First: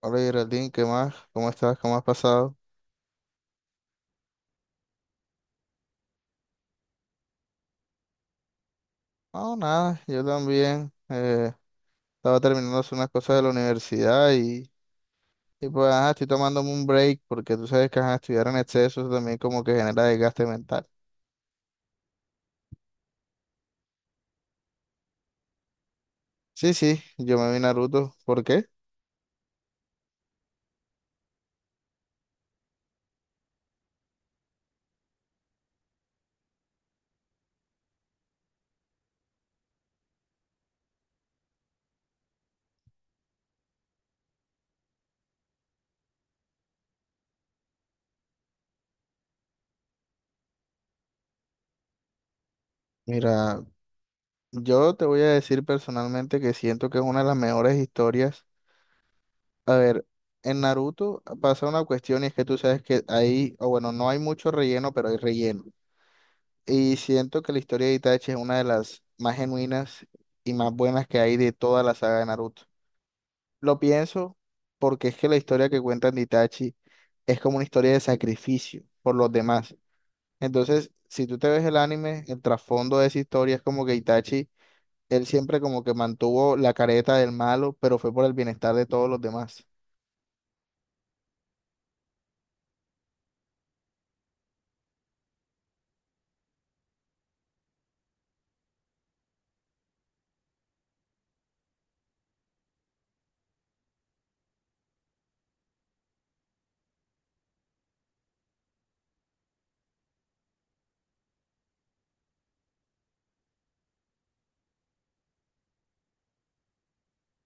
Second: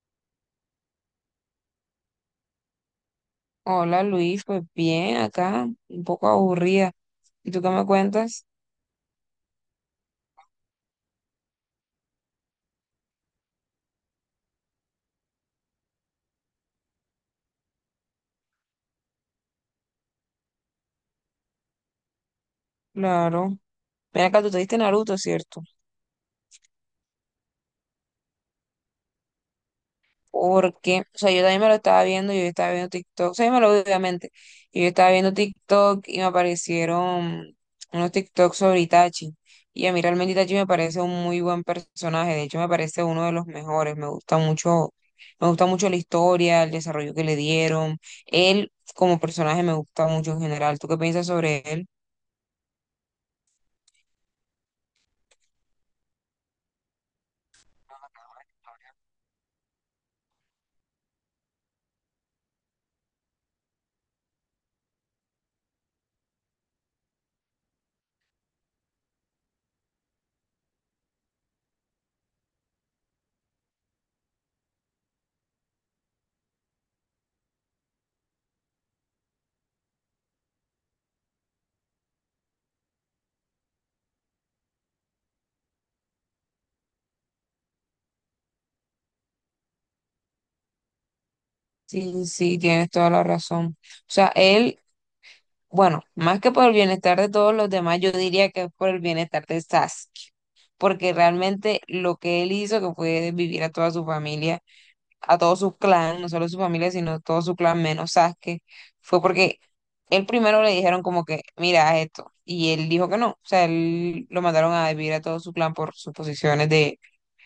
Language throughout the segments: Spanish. Hola Geraldine, ¿qué más? ¿Cómo estás? ¿Cómo has pasado? Hola Luis, pues bien, acá, un poco aburrida. ¿Y tú qué me cuentas? No, nada, yo también. Estaba terminando de hacer unas cosas de la universidad y pues ajá, estoy tomándome un break porque tú sabes que ajá, estudiar en exceso eso también como que genera desgaste mental. Claro. Mira acá, tú te diste Naruto, ¿cierto? Sí, sí, yo me vi Naruto. ¿Por qué? Porque, o sea, yo también me lo estaba viendo, yo estaba viendo TikTok, o sea, yo me lo vi obviamente, y yo estaba viendo TikTok y me aparecieron unos TikToks sobre Itachi. Y a mí realmente Itachi me parece un muy buen personaje, de hecho me parece uno de los mejores, me gusta mucho la historia, el desarrollo que le dieron. Él como personaje me gusta mucho en general. ¿Tú qué piensas sobre él? Mira, yo te voy a decir personalmente que siento que es una de las mejores historias. A ver, en Naruto pasa una cuestión y es que tú sabes que ahí, o bueno, no hay mucho relleno, pero hay relleno. Y siento que la historia de Itachi es una de las más genuinas y más buenas que hay de toda la saga de Naruto. Lo pienso porque es que la historia que cuentan de Itachi es como una historia de sacrificio por los demás. Entonces, si tú te ves el anime, el trasfondo de esa historia es como que Itachi, él siempre como que mantuvo la careta del malo, pero fue por el bienestar de todos los demás, Sí, sí, tienes toda la razón. O sea, él, bueno, más que por el bienestar de todos los demás, yo diría que es por el bienestar de Sasuke, porque realmente lo que él hizo, que fue vivir a toda su familia, a todo su clan, no solo su familia, sino todo su clan menos Sasuke, fue porque él primero le dijeron como que, mira, haz esto, y él dijo que no, o sea, él lo mandaron a vivir a todo su clan por sus posiciones de,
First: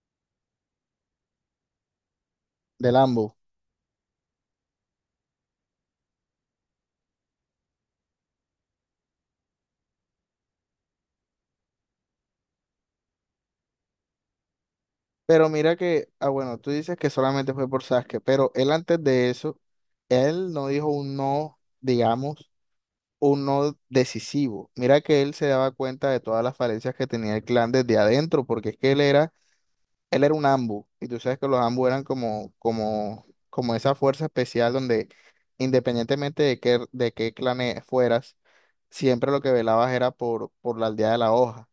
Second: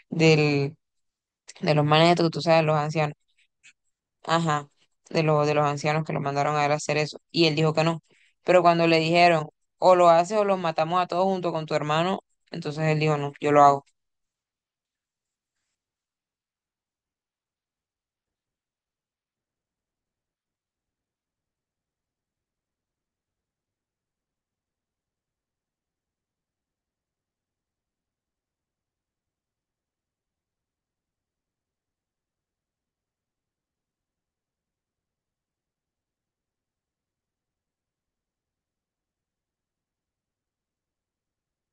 del, de los manes, estos que tú sabes, los del ancianos. ambos. Ajá, de, de los ancianos que lo mandaron a él a hacer eso. Y él dijo que no. Pero cuando le dijeron, o lo haces o los matamos a todos junto con tu hermano, entonces él dijo, no, yo lo hago. Pero mira que, ah, bueno, tú dices que solamente fue por Sasuke, pero él antes de eso, él no dijo un no, digamos un no decisivo. Mira que él se daba cuenta de todas las falencias que tenía el clan desde adentro, porque es que él era un ambu, y tú sabes que los ambu eran como, como esa fuerza especial donde independientemente de qué clan e- fueras, siempre lo que velabas era por la aldea de la hoja.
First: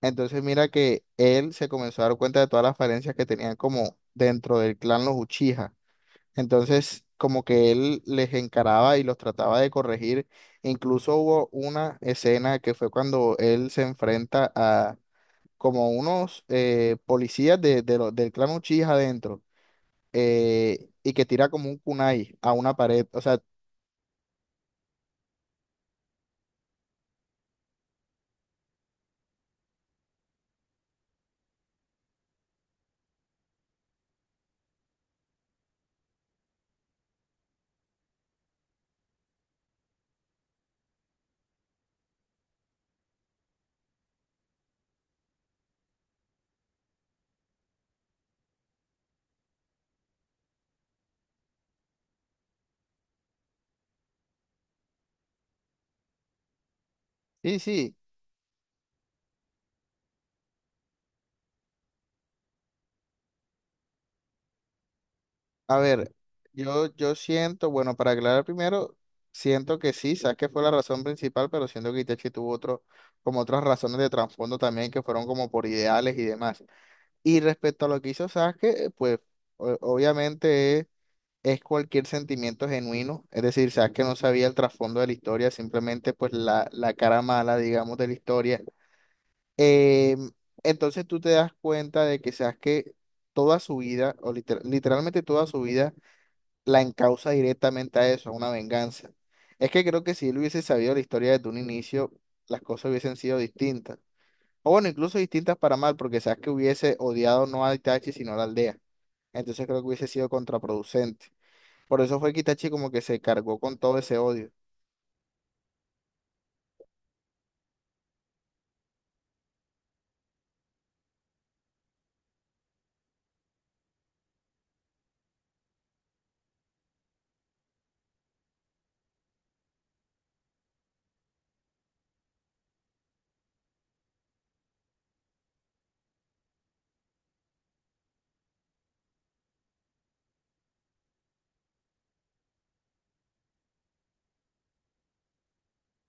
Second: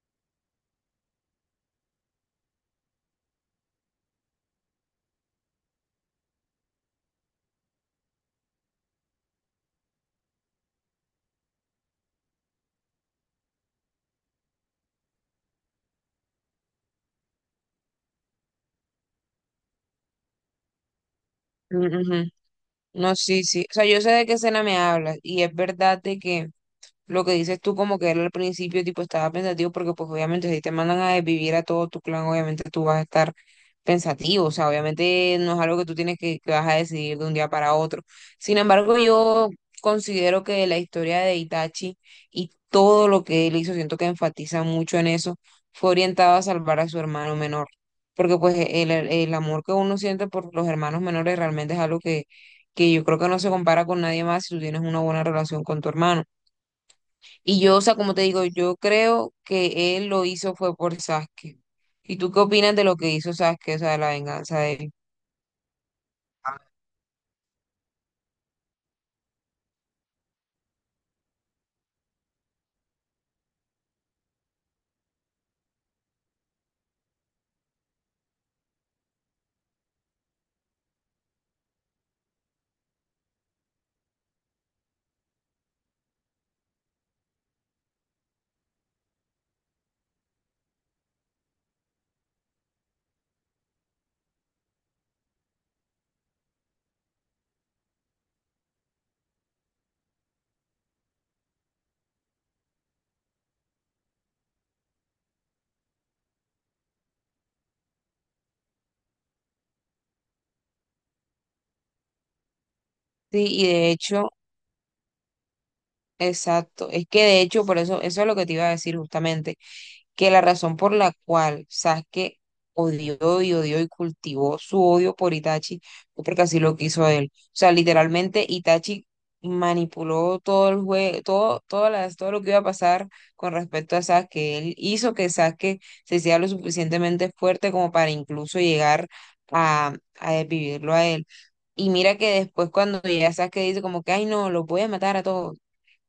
Entonces mira que él se comenzó a dar cuenta de todas las falencias que tenían como dentro del clan los Uchiha. Entonces, como que él les encaraba y los trataba de corregir. Incluso hubo una escena que fue cuando él se enfrenta a como unos policías de lo- del clan Uchiha adentro, y que tira como un Mm, ujú. kunai a una pared. No, O sea, sí, sí. O sea, yo sé de qué escena me hablas y es verdad de que lo que dices tú, como que él al principio, tipo, estaba pensativo, porque pues obviamente si te mandan a desvivir a todo tu clan, obviamente tú vas a estar pensativo, o sea, obviamente no es algo que tú tienes que vas a decidir de un día para otro. Sin embargo, yo considero que la historia de Itachi y todo lo que él hizo, siento que enfatiza mucho en eso, fue orientado a salvar a su hermano menor, porque pues el, el amor que uno siente por los hermanos menores realmente es algo que yo creo que no se compara con nadie más si tú tienes una buena relación con tu hermano. sí, Y yo, o sea, sí. como te digo, yo creo que él lo hizo fue por Sasuke. ¿Y tú qué opinas de lo que hizo Sasuke, o sea, de la venganza de él? A ver, yo siento, bueno, para aclarar primero, siento que sí, que fue la razón principal, pero siento que Itachi tuvo otro, como otras razones de trasfondo también que fueron como por ideales y demás. Y respecto a lo que hizo Sasuke, pues o- obviamente es cualquier sentimiento genuino, es decir, Sasuke no sabía el trasfondo de la historia, simplemente pues la cara mala, digamos, de la historia. Eh, entonces tú te das cuenta de que Sasuke toda su vida, o liter- literalmente toda su vida, la encausa directamente a eso, a una venganza. Es que creo que si él hubiese sabido la historia desde un inicio, las cosas hubiesen sido distintas. O bueno, incluso distintas para mal, porque sabes que hubiese odiado no a Itachi, sino a la aldea. Entonces creo que hubiese sido contraproducente. Por eso fue que Itachi como que se Sí, cargó y con de todo ese hecho, odio. exacto, es que de hecho, por eso, eso es lo que te iba a decir justamente, que la razón por la cual Sasuke odió y odió y cultivó su odio por Itachi fue porque así lo quiso él. O sea, literalmente Itachi manipuló todo el juego, todo, todas las, todo lo que iba a pasar con respecto a Sasuke. Él hizo que Sasuke se hiciera lo suficientemente fuerte como para incluso llegar a, a desvivirlo a él. Y mira que después cuando llega Sasuke dice como que, ay no, los voy a matar a todos.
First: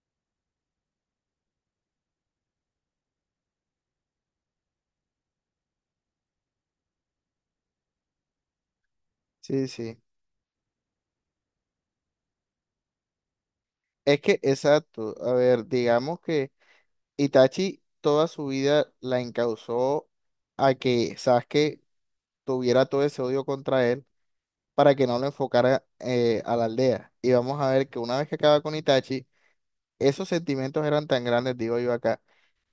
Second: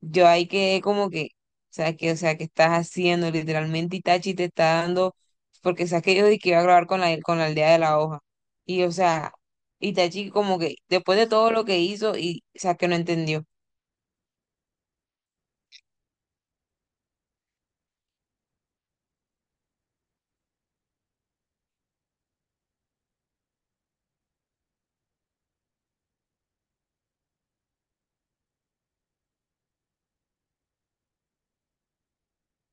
Yo ahí quedé como que, o sea, que, o sea, que estás haciendo, literalmente Itachi te está dando, porque sabes que yo dije que iba a grabar con la aldea de la hoja. Y o sea, Sí, sí. Itachi como que después de todo lo que hizo y o sea, que no entendió. Es que, exacto. A ver, digamos que Itachi toda su vida la encausó a que Sasuke tuviera todo ese odio contra él para que no lo enfocara, a la aldea. Y vamos a ver que una vez que acaba con Itachi, esos sentimientos eran tan grandes, digo yo acá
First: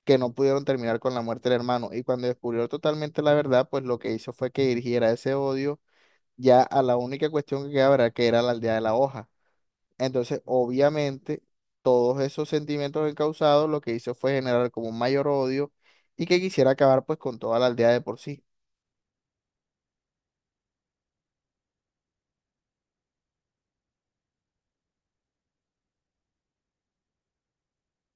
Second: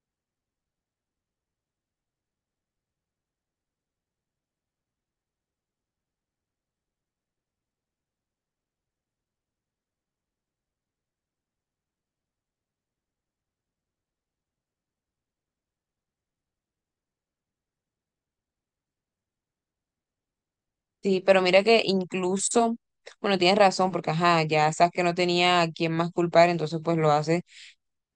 que no pudieron terminar con la muerte del hermano. Y cuando descubrió totalmente la verdad, pues lo que hizo fue que dirigiera ese odio ya a la única cuestión que quedaba, era que era la aldea de la hoja. Entonces, obviamente, todos esos sentimientos encausados lo que hizo fue generar como un mayor odio y que quisiera acabar pues con toda la aldea de por sí. Sí, pero mira que incluso, bueno, tienes razón, porque ajá, ya sabes que no tenía a quién más culpar, entonces pues lo hace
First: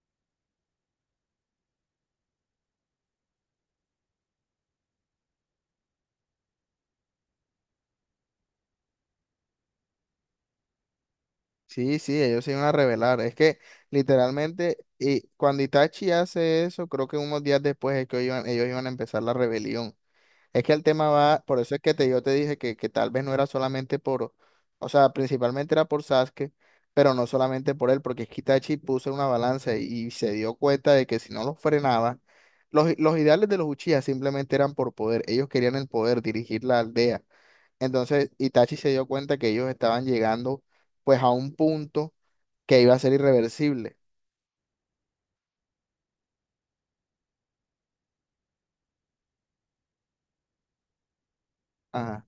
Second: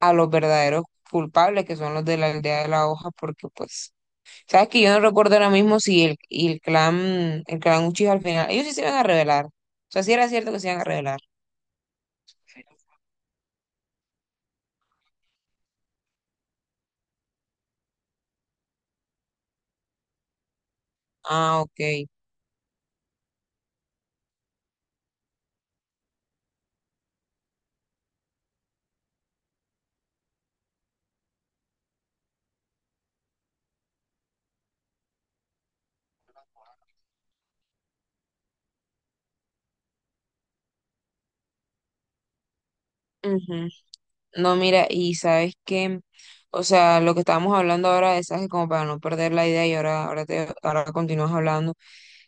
a los verdaderos culpables, que son los de la aldea de la hoja, porque pues sabes que yo no recuerdo ahora mismo si el, y el clan Uchiha al final, ellos sí se iban a revelar. O sea, sí era cierto que se iban a revelar. Sí, sí, ellos se iban a rebelar. Es que literalmente, y cuando Itachi hace eso, creo que unos días después es que ellos iban a empezar la rebelión. Es que el tema va, por Ah, eso es que ok. te, yo te dije que tal vez no era solamente por, o sea, principalmente era por Sasuke, pero no solamente por él, porque es que Itachi puso en una balanza y se dio cuenta de que si no los frenaba, los ideales de los Uchiha simplemente eran por poder, ellos querían el poder, dirigir la aldea. Entonces Itachi se dio cuenta que ellos estaban llegando pues a un punto que iba a ser Ujú. irreversible. No, mira, y sabes que, o sea, lo que estábamos hablando ahora de Sasuke, como para no perder la idea y ahora, ahora te, ahora continúas hablando. Ajá,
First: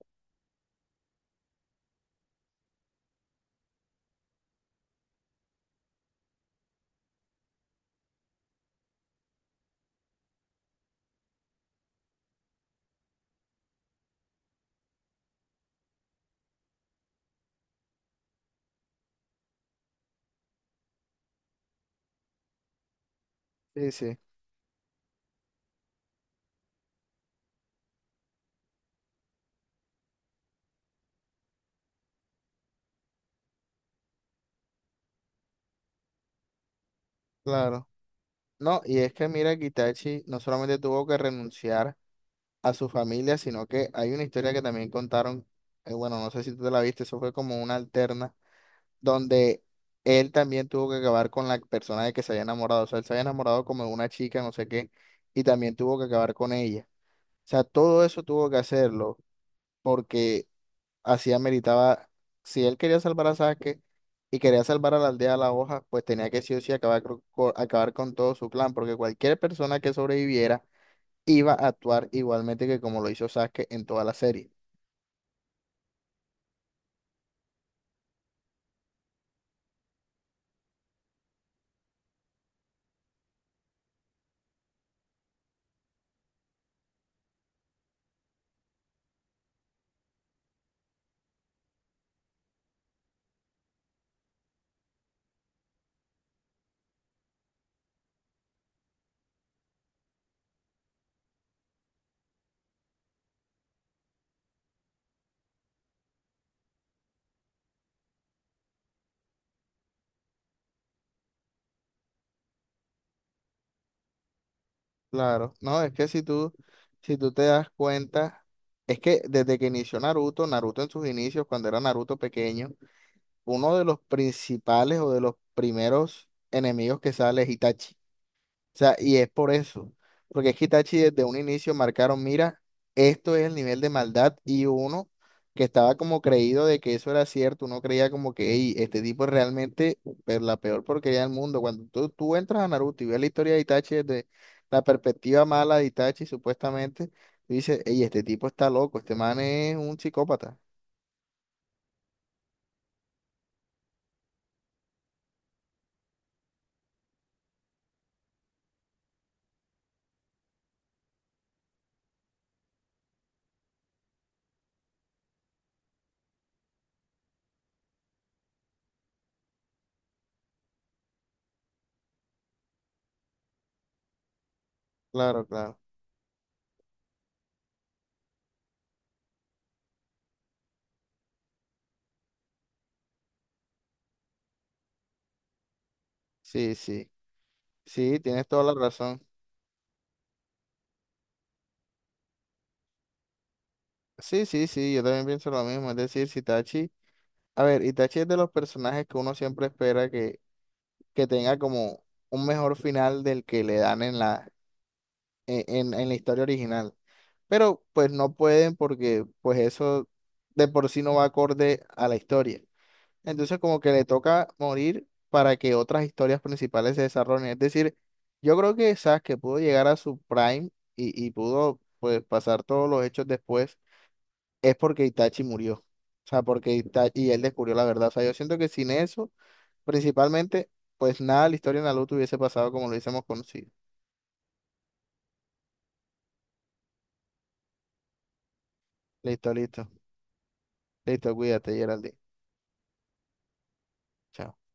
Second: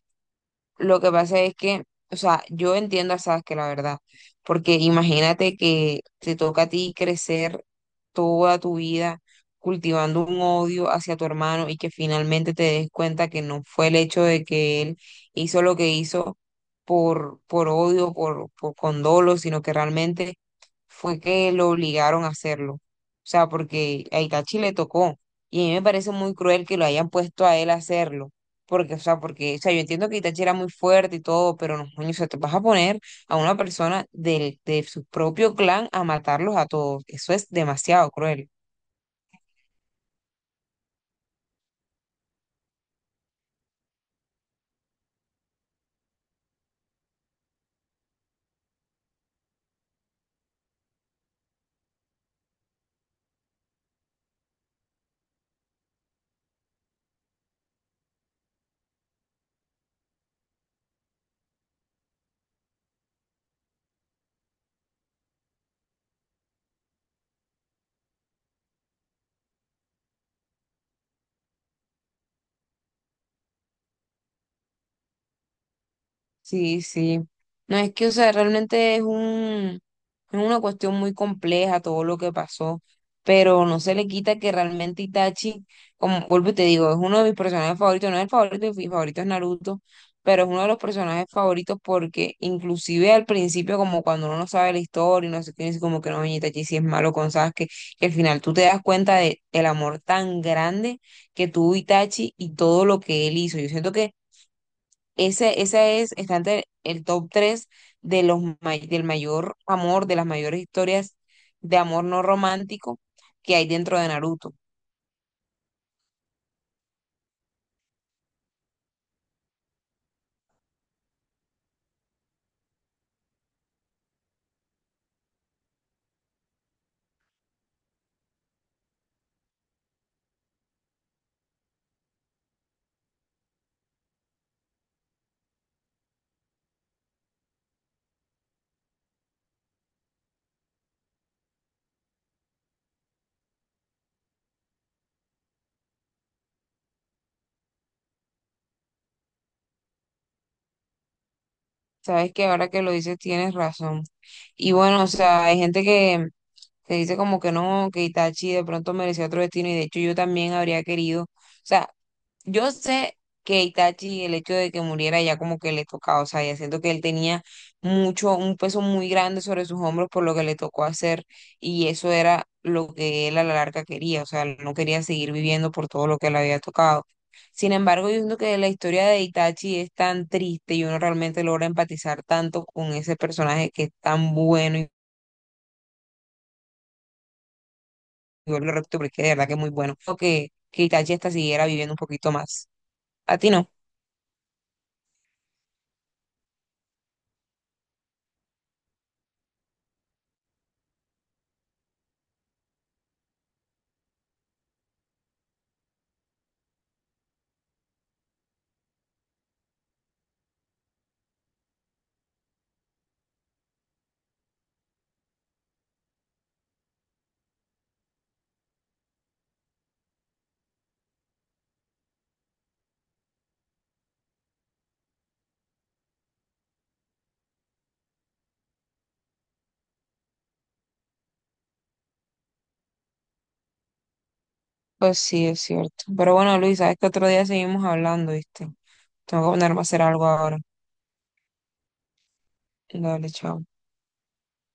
Lo que pasa es que, o sea, yo entiendo a Sasuke, la verdad, porque imagínate que te toca a ti crecer toda tu vida cultivando un odio hacia tu hermano y que finalmente te des cuenta que no fue el hecho de que él hizo lo que hizo por odio, por condolo, sino que realmente fue que lo obligaron a hacerlo. O sea, sí, porque sí, a Itachi le tocó, y a mí me parece muy cruel que lo hayan puesto a él a hacerlo porque, o sea, yo entiendo que Itachi era muy fuerte y todo, pero no, coño, o sea, te vas a poner a una persona del, de su propio clan a matarlos a todos. Eso es claro. demasiado cruel. No, y es que mira que Itachi no solamente tuvo que renunciar a su familia, sino que hay una historia que también contaron. Bueno, no sé si tú te la viste, eso fue como una alterna, donde él también tuvo que acabar con la persona de que se había enamorado, o sea, él se había enamorado como de una chica, no sé qué, y también tuvo que acabar con ella. O sea, todo eso tuvo que hacerlo porque así ameritaba, si él quería salvar a Sasuke y quería salvar a la aldea de la hoja, pues tenía que sí o sí acabar, cro- co- acabar con todo su clan, porque cualquier persona que sobreviviera, iba a actuar igualmente que como lo hizo Sasuke en toda la serie. Sí, sí. No, es que, o sea, realmente es un, es una cuestión muy compleja todo lo que pasó, pero no se le quita que realmente Itachi, como vuelvo y te digo, es uno de mis personajes favoritos, no es el favorito, mi favorito es Naruto, pero es uno de los personajes favoritos porque inclusive al principio, como cuando uno no sabe la historia y no sé qué, es como que no, oye, Itachi si es malo con Sasuke, que al final tú te das cuenta de el amor tan grande que tuvo Itachi y todo lo que él hizo. Yo siento que ese es, está entre el top 3 de los, del mayor amor, de las mayores historias de amor no romántico que hay dentro de Naruto. Claro, no, es que si tú te das cuenta, es que desde que inició Naruto, Naruto en sus inicios, cuando era Naruto pequeño, uno de los principales o de los primeros enemigos que sale es Itachi. O sea, y es por eso, porque es que Itachi desde un inicio marcaron, mira, esto es el nivel de maldad y uno que estaba como creído de que eso era cierto, uno creía como que: "Ey, este tipo es realmente pe- la peor porquería del mundo". Cuando tú entras a Naruto y ves la historia de Itachi desde la perspectiva mala de Itachi, supuestamente, tú dices, ey, este tipo está loco, este man es un psicópata. Sabes que ahora que lo dices tienes razón. Y bueno, o sea, hay gente que dice como que no, que Itachi de pronto merecía otro destino y de hecho yo también habría querido. O sea, yo sé que Itachi, el hecho de que muriera ya como que le tocaba, o sea, ya siento que él tenía mucho, un peso muy grande sobre sus hombros por lo que le tocó hacer y eso era lo que él a la larga quería, o sea, él no quería seguir Claro, viviendo claro. por todo lo que le había tocado. Sin embargo, yo siento que la historia de Itachi es tan triste y uno realmente logra empatizar tanto con ese personaje que es tan bueno y Sí, sí. Sí, tienes yo toda lo la repito razón. porque de verdad que es muy bueno. Creo que Itachi hasta siguiera viviendo un poquito más. ¿A ti no? Sí, sí, sí, yo también pienso lo mismo. Es decir, si Itachi... A ver, Itachi es de los personajes que uno siempre espera que tenga como un mejor final del que le dan en en la historia original. Pero pues no pueden porque pues eso de por sí no va acorde a la historia. Entonces como que le toca morir para que otras historias principales se desarrollen. Es decir, yo creo que Sasuke pudo llegar a su prime y pudo pues pasar todos los hechos después es porque Itachi murió. O sea, porque Itachi, y él descubrió la verdad. O sea, yo siento que sin eso, principalmente, pues nada, la historia de Naruto hubiese pasado como lo hubiésemos conocido. Pues sí, es cierto. Pero bueno, Luis, sabes que otro día seguimos hablando, ¿viste? Tengo Listo, que ponerme a listo. hacer algo ahora. Listo, cuídate, Geraldine. Dale, chao. Chao.